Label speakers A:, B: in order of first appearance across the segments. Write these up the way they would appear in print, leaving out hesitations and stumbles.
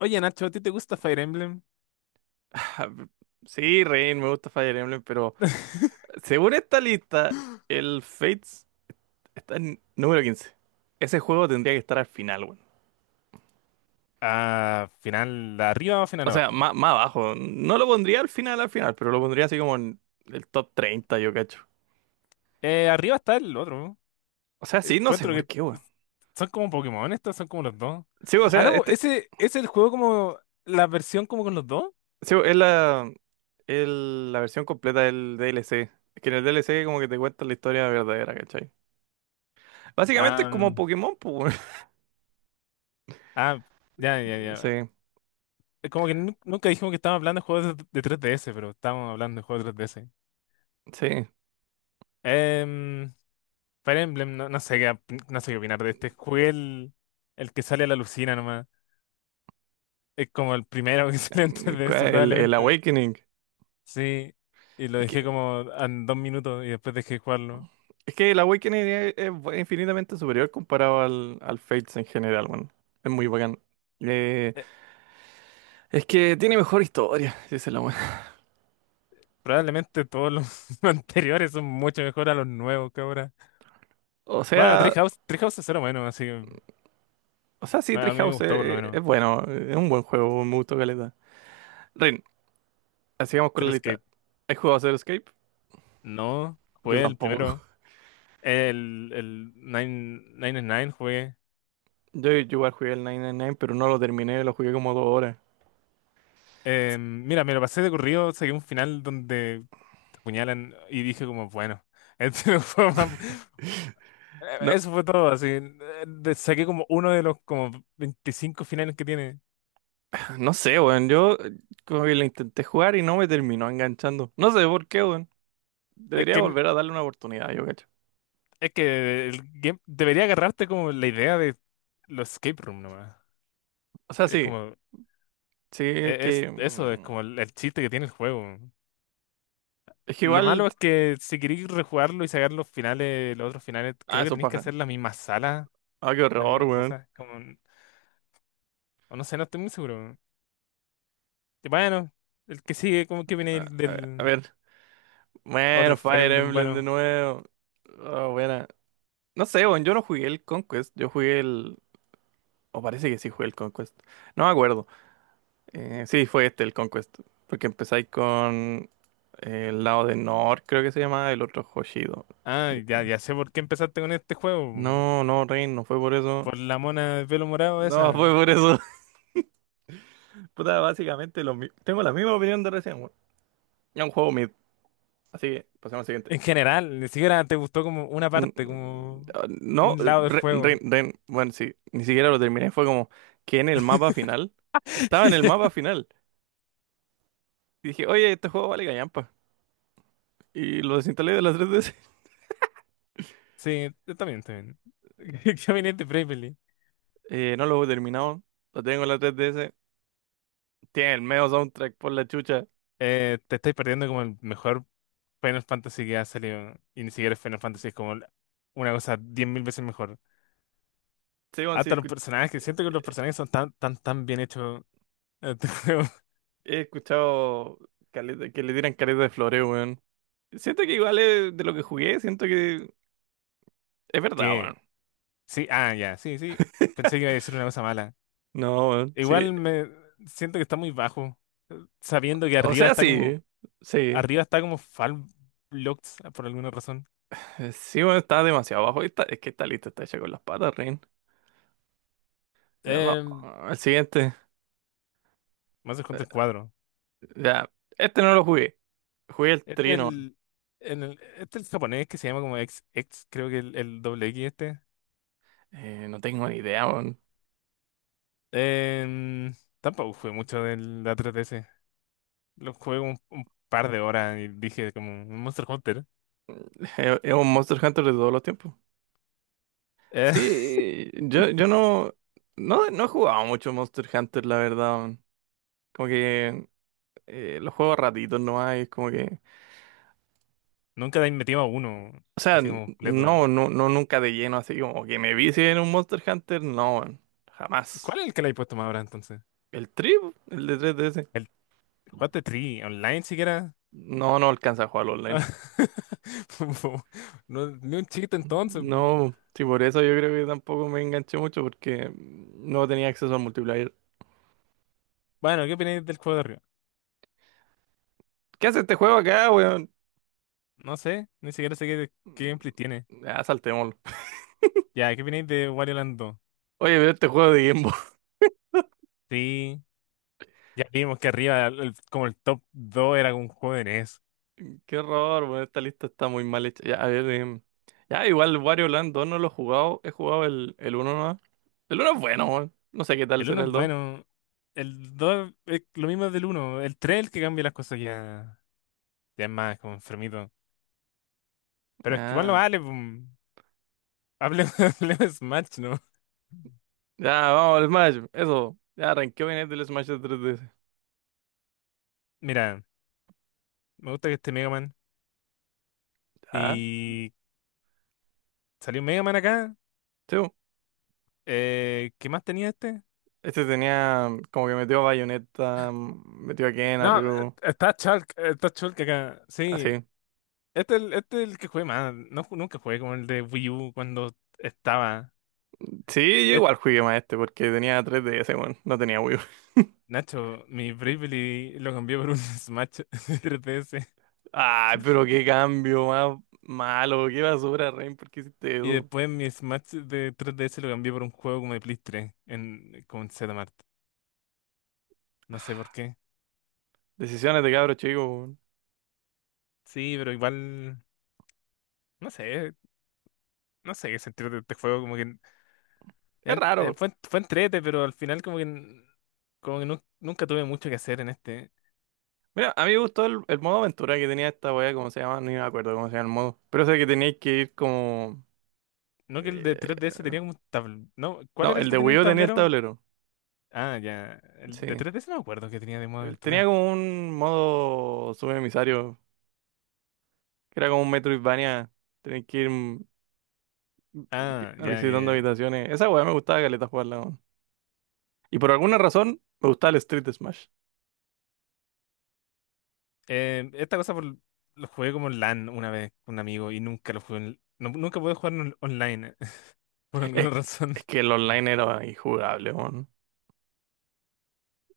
A: Oye, Nacho, ¿a ti te gusta Fire Emblem?
B: Sí, Rain, me gusta Fire Emblem, pero según esta lista, el Fates está en número 15. Ese juego tendría que estar al final, weón.
A: Ah, final arriba o final
B: O sea,
A: abajo.
B: más abajo. No lo pondría al final, pero lo pondría así como en el top 30, yo cacho.
A: Arriba está el otro, ¿no?
B: O sea, sí, no sé
A: Encuentro
B: por
A: que
B: qué, weón.
A: son como Pokémon estos, son como los dos.
B: Sí, o
A: Ah,
B: sea,
A: no, pues,
B: este
A: ese es el juego como la versión como con los dos.
B: sí, es la, la versión completa del DLC. Es que en el DLC como que te cuentan la historia verdadera, ¿cachai? Básicamente es
A: Ah,
B: como
A: mm,
B: Pokémon, pues, weón.
A: ah, ya, ya, ya.
B: Sí,
A: Como que nunca dijimos que estábamos hablando de juegos de 3DS, pero estábamos hablando de juegos de 3DS.
B: sí.
A: Em, Fire Emblem, no, no sé qué, no sé qué opinar de este. Jugué el que sale a la lucina nomás. Es como el primero que sale en 3DS
B: El
A: probablemente.
B: Awakening.
A: Sí, y lo dejé
B: Es
A: como en 2 minutos y después dejé de jugarlo.
B: Es que la Awakening es, es infinitamente superior comparado al, al Fates en general, bueno. Es muy bacán. Eh,
A: Eh,
B: es que tiene mejor historia, si es la buena.
A: Probablemente todos los anteriores son mucho mejor a los nuevos que ahora.
B: O
A: Bueno,
B: sea,
A: Treehouse, Treehouse es cero bueno, así que
B: o sea, sí,
A: a mí me
B: Treehouse
A: gustó por lo
B: es, es
A: menos.
B: bueno, es un buen juego, me gustó caleta. Rin, así vamos con
A: Pero
B: la
A: es
B: lista.
A: que
B: ¿Has jugado Zero Escape?
A: no,
B: Yo
A: jugué el
B: tampoco.
A: primero. El Nine, Nine and Nine jugué.
B: Yo igual jugué el 999, pero no lo terminé, lo jugué como dos horas.
A: Mira, me lo pasé de corrido, saqué un final donde te apuñalan y dije como, bueno, este
B: No,
A: eso fue todo, así. Saqué como uno de los como 25 finales que tiene.
B: no sé, weón, yo, como que lo intenté jugar y no me terminó enganchando. No sé por qué, weón.
A: Es
B: Debería
A: que,
B: volver a darle una oportunidad, yo cacho.
A: es que el game debería agarrarte como la idea de los escape room nomás.
B: O sea,
A: Es
B: sí.
A: como,
B: Sí, es que.
A: eso es como el chiste que tiene el juego.
B: Es que
A: Lo malo
B: igual.
A: es que si queréis rejugarlo y sacar los finales, los otros finales,
B: Ah,
A: creo que
B: eso
A: tenéis que
B: paja.
A: hacer las mismas salas,
B: Ah, qué
A: las
B: horror,
A: mismas
B: weón.
A: cosas, como, o no sé, no estoy muy seguro. Y bueno, el que sigue, como que viene
B: Ah,
A: el
B: A
A: del
B: ver.
A: otro
B: Bueno,
A: Fire
B: Fire
A: Emblem,
B: Emblem de
A: bueno.
B: nuevo. Ah, buena. No sé, weón. Yo no jugué el Conquest. Yo jugué el. O parece que sí jugué el Conquest. No me acuerdo. Sí, fue este, el Conquest. Porque empezáis con. El lado de Nor, creo que se llama. El otro Hoshido.
A: Ah, ya, ya sé por qué empezaste con este juego.
B: No, no, Rain, no fue por eso.
A: Por la mona de pelo morado
B: No, fue
A: esa.
B: por eso. Puta, básicamente tengo la misma opinión de recién, weón. Es un juego mid. Así que, pasemos al siguiente.
A: En general, ni siquiera te gustó como una
B: Mm,
A: parte, como
B: No,
A: un lado del
B: Ren,
A: juego.
B: Bueno, sí, ni siquiera lo terminé. Fue como que en el mapa final. Estaba en el mapa final. Y dije, oye, este juego vale callampa. Y lo desinstalé de la 3DS.
A: Sí, yo también, también. Caminante Bravely.
B: No lo he terminado. Lo tengo en la 3DS. Tiene el medio soundtrack por la chucha.
A: Te estáis perdiendo como el mejor Final Fantasy que ha salido. Y ni siquiera es Final Fantasy, es como una cosa 10.000 veces mejor.
B: Sí, weón, sí,
A: Hasta los personajes, siento que
B: eh,
A: los personajes son tan, tan, tan bien hechos. eh,
B: he escuchado que le tiran caleta de floreo, weón. Siento que igual es de lo que jugué, siento que es verdad,
A: que
B: weón.
A: sí, ah, ya, sí, sí. Pensé que iba a decir una cosa mala.
B: No, weón, sí.
A: Igual me siento que está muy bajo. Sabiendo que
B: O sea, sí. Sí.
A: arriba está como Fall Blocks por alguna razón.
B: Sí, bueno, está demasiado abajo. Está, es que está listo, está hecha con las patas, Rin. Ya, va-
A: Em,
B: El siguiente.
A: Más se
B: Eh,
A: cuenta el cuadro.
B: Ya, este no lo jugué. Jugué el
A: Este es
B: Trino.
A: el, este es el japonés que se llama como X, X, creo que el doble X este.
B: No tengo ni idea, weón.
A: Em, Tampoco jugué mucho del la 3DS. Lo jugué un par de horas y dije como Monster Hunter.
B: Es un Monster Hunter de todos los tiempos.
A: Eh,
B: Sí, yo no he jugado mucho Monster Hunter, la verdad. Weón. Como que los juego a ratitos nomás, y es como que.
A: Nunca le he metido a uno,
B: O sea,
A: así como completo.
B: no, no, no, nunca de lleno, así como que me vi en un Monster Hunter, no, weón.
A: ¿Cuál
B: Jamás.
A: es el que le he puesto más ahora entonces?
B: El Trip, el de 3DS.
A: ¿El Jugaste Tree online siquiera?
B: No, no alcanza a jugar online.
A: No, ni un chiste entonces.
B: No, sí, por eso yo creo que tampoco me enganché mucho porque no tenía acceso al multiplayer.
A: Bueno, ¿qué opináis del juego de arriba?
B: ¿Qué hace este juego acá, weón?
A: No sé, ni siquiera sé qué gameplay tiene.
B: Ya, saltémoslo.
A: Ya, ¿qué opináis de Wario Land 2?
B: Oye, pero este juego de Game Boy.
A: Sí, ya vimos que arriba, como el top 2 era un juego de NES.
B: Qué horror, weón. Esta lista está muy mal hecha. Ya, a ver, em, ya, igual Wario Land 2 no lo he jugado. He jugado el uno nomás. El uno es bueno, weón. No sé qué tal
A: El uno,
B: será
A: es
B: el dos.
A: bueno, el 2, es lo mismo del uno. El 3, es el que cambia las cosas ya, ya es más como enfermito. Pero es que igual no
B: Ah,
A: vale, pum. Hablemos, hablemos de Smash, ¿no?
B: ya, vamos al Smash. Eso. Ya, ranqueo bien el del Smash de 3DS.
A: Mira, me gusta que esté Mega Man.
B: Ya,
A: Y salió Mega Man acá.
B: sí.
A: ¿Qué más tenía este?
B: Este tenía como que metió a Bayonetta, metió a Ken, a
A: No,
B: Ryu,
A: está Shulk acá. Sí,
B: así.
A: este es el que jugué más. No, nunca jugué como el de Wii U cuando estaba.
B: Sí, yo
A: Es-
B: igual jugué más este porque tenía 3DS, weón, no tenía Wii U.
A: Nacho, mi Bravely lo cambié por un Smash de 3DS.
B: Ay, pero qué cambio más malo, qué basura, Rain, ¿por qué hiciste
A: Y
B: eso?
A: después mi Smash de 3DS lo cambié por un juego como de Play 3 en, con Zmart. No sé por qué.
B: Decisiones de cabro chico, weón.
A: Sí, pero igual. No sé. No sé qué sentir de este juego. Como que,
B: Es raro.
A: fue entrete, pero al final como que, Como que nunca tuve mucho que hacer en este.
B: Mira, a mí me gustó el modo aventura que tenía esta weá, ¿cómo se llama? Ni me acuerdo cómo se llama el modo. Pero sé que teníais que ir como...
A: No que el
B: eh,
A: de 3DS tenía como un tablero. No, ¿cuál
B: no,
A: era el
B: el
A: que
B: de
A: tenía
B: Wii
A: el
B: U tenía el
A: tablero?
B: tablero,
A: Ah, ya. El de
B: sí.
A: 3DS no me acuerdo que tenía de modo
B: Él tenía
A: aventura.
B: como un modo subemisario que era como un Metroidvania, tenés que ir
A: Ah, ya, ya,
B: visitando
A: ya.
B: habitaciones. Esa weá me gustaba caleta jugarla, weón. Y por alguna razón me gustaba el Street Smash.
A: Eh, esta cosa por- lo jugué como en LAN una vez con un amigo y nunca lo jugué, nunca pude jugar, online por alguna
B: Es,
A: razón.
B: es que el online era injugable, weón.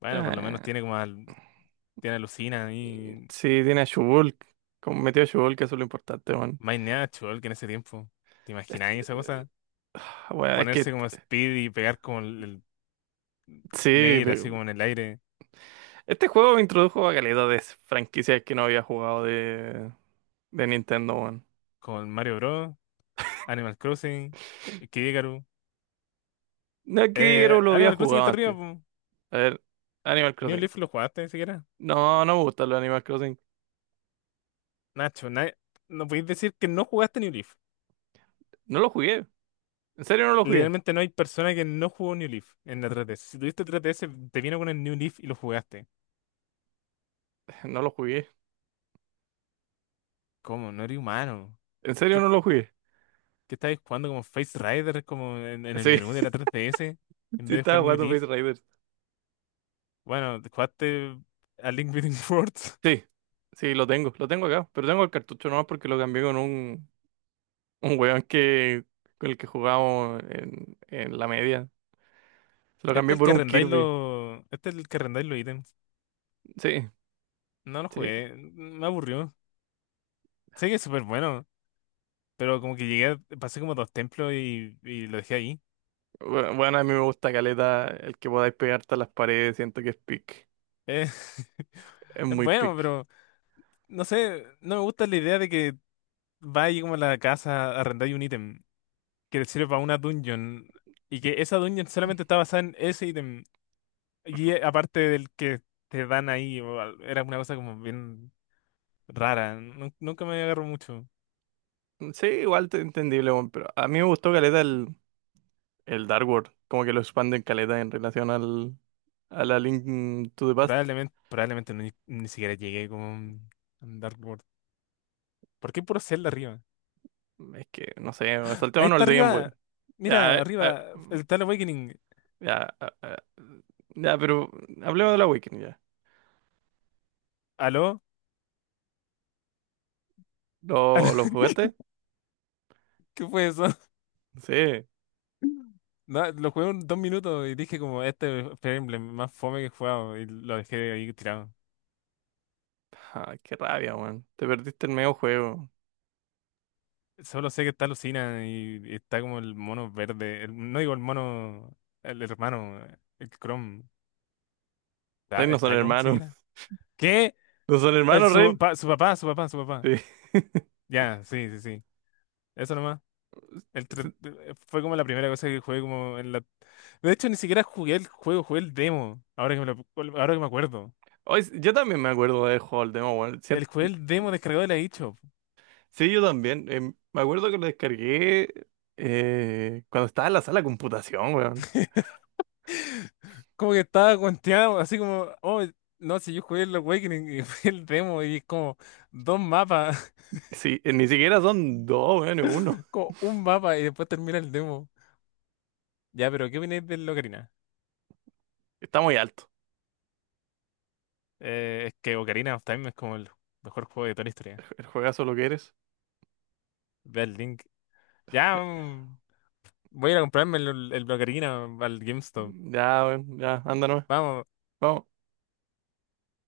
A: Bueno, por lo menos
B: Eh,
A: tiene como tiene alucina y
B: sí, tiene a Shulk. Como metió a Shulk, eso es lo importante, weón.
A: My Natural que en ese tiempo. ¿Te
B: Esta
A: imagináis esa cosa?
B: weá, es
A: Ponerse
B: que
A: como Speed y pegar como el
B: sí,
A: Nade así como en el aire
B: este juego me introdujo a caleta de franquicias que no había jugado de Nintendo, weón.
A: con Mario Bros, Animal Crossing, Kid Icarus.
B: No es que yo lo había
A: Animal Crossing
B: jugado
A: está arriba,
B: antes.
A: po.
B: A ver, Animal
A: New
B: Crossing.
A: Leaf lo jugaste siquiera.
B: No, no me gustan los Animal Crossing.
A: Nacho, no podéis decir que no jugaste New Leaf.
B: No lo jugué. ¿En serio no lo jugué?
A: Literalmente no hay persona que no jugó New Leaf en la 3 S. Si tuviste 3 S, te vino con el New Leaf y lo jugaste.
B: No lo jugué.
A: ¿Cómo? No eres humano.
B: ¿En serio
A: ¿Qué,
B: no lo jugué?
A: qué estabais jugando como Face Rider, como en el
B: Sí,
A: menú de la 3 S en
B: sí
A: vez de jugar
B: estaba
A: New
B: jugando
A: Leaf?
B: Face Raiders.
A: Bueno, jugaste a Link Between Worlds.
B: Sí, sí, lo tengo acá. Pero tengo el cartucho nomás porque lo cambié con un weón que, con el que jugábamos en la media. Se lo
A: Este
B: cambié
A: es el
B: por
A: que
B: un
A: arrendáis
B: Kirby.
A: los, Este es el que arrendáis los ítems.
B: Sí,
A: No lo
B: sí.
A: jugué, me aburrió. Sé que es súper bueno, pero como que llegué, pasé como dos templos y lo dejé ahí.
B: Bueno, a mí me gusta caleta el que podáis pegarte a las paredes. Siento que es pick.
A: Eh,
B: Es
A: es
B: muy
A: bueno,
B: pick.
A: pero no sé, no me gusta la idea de que vaya como a la casa, a arrendáis un ítem que te sirve para una dungeon y que esa dungeon solamente está basada en ese ítem y aparte del que te dan ahí, era una cosa como bien rara, nunca me agarró mucho.
B: Sí, igual, entendible, weón, pero a mí me gustó caleta el Dark World. Como que lo expanden caleta en relación al, a la Link to the Past.
A: Probablemente, probablemente no, ni siquiera llegué como en Dark World. ¿Por qué puro Zelda arriba?
B: Es que, no sé,
A: Ahí
B: saltémonos
A: está
B: el de Game
A: arriba,
B: Boy. Ya,
A: mira,
B: eh, eh,
A: arriba, el Tal Awakening.
B: ya, eh, eh, ya, pero hablemos de la Weekend ya.
A: ¿Aló? ¿Aló?
B: Lo jugaste?
A: ¿Qué fue eso?
B: Sí.
A: No, lo jugué un, 2 minutos y dije como este es Fire Emblem más fome que he jugado y lo dejé ahí tirado.
B: Ah, qué rabia, weón. Te perdiste el medio juego.
A: Solo sé que está Lucina y está como el mono verde. No digo el mono, el hermano, el Chrome. ¿Está,
B: Ren no son
A: está Chrome
B: hermanos.
A: siquiera? ¿Qué?
B: ¿No son hermanos, Ren?
A: Su papá, su papá, su papá.
B: Sí.
A: Ya, sí, sí, sí. Eso nomás. Fue como la primera cosa que jugué como en la... De hecho, ni siquiera jugué el juego, jugué el demo. Ahora que me acuerdo.
B: Hoy, yo también me acuerdo de juego al demo, weón.
A: El jugué el demo descargado de la eShop.
B: Sí, yo también. Em, me acuerdo que lo descargué cuando estaba en la sala de computación, weón.
A: Como que estaba cuenteado, así como, oh, no, si yo jugué el Awakening y fue el demo y es como dos mapas,
B: Sí, ni siquiera son dos, weón, es uno.
A: como un mapa y después termina el demo. Ya, pero ¿qué opináis del Ocarina?
B: Está muy alto.
A: Es que Ocarina of Time es como el mejor juego de toda la historia.
B: El juegazo lo que eres.
A: Ve el link. Ya, voy a ir a comprarme el Ocarina al GameStop.
B: Ya, weón, ya, anda nomás.
A: Vamos.
B: Vamos.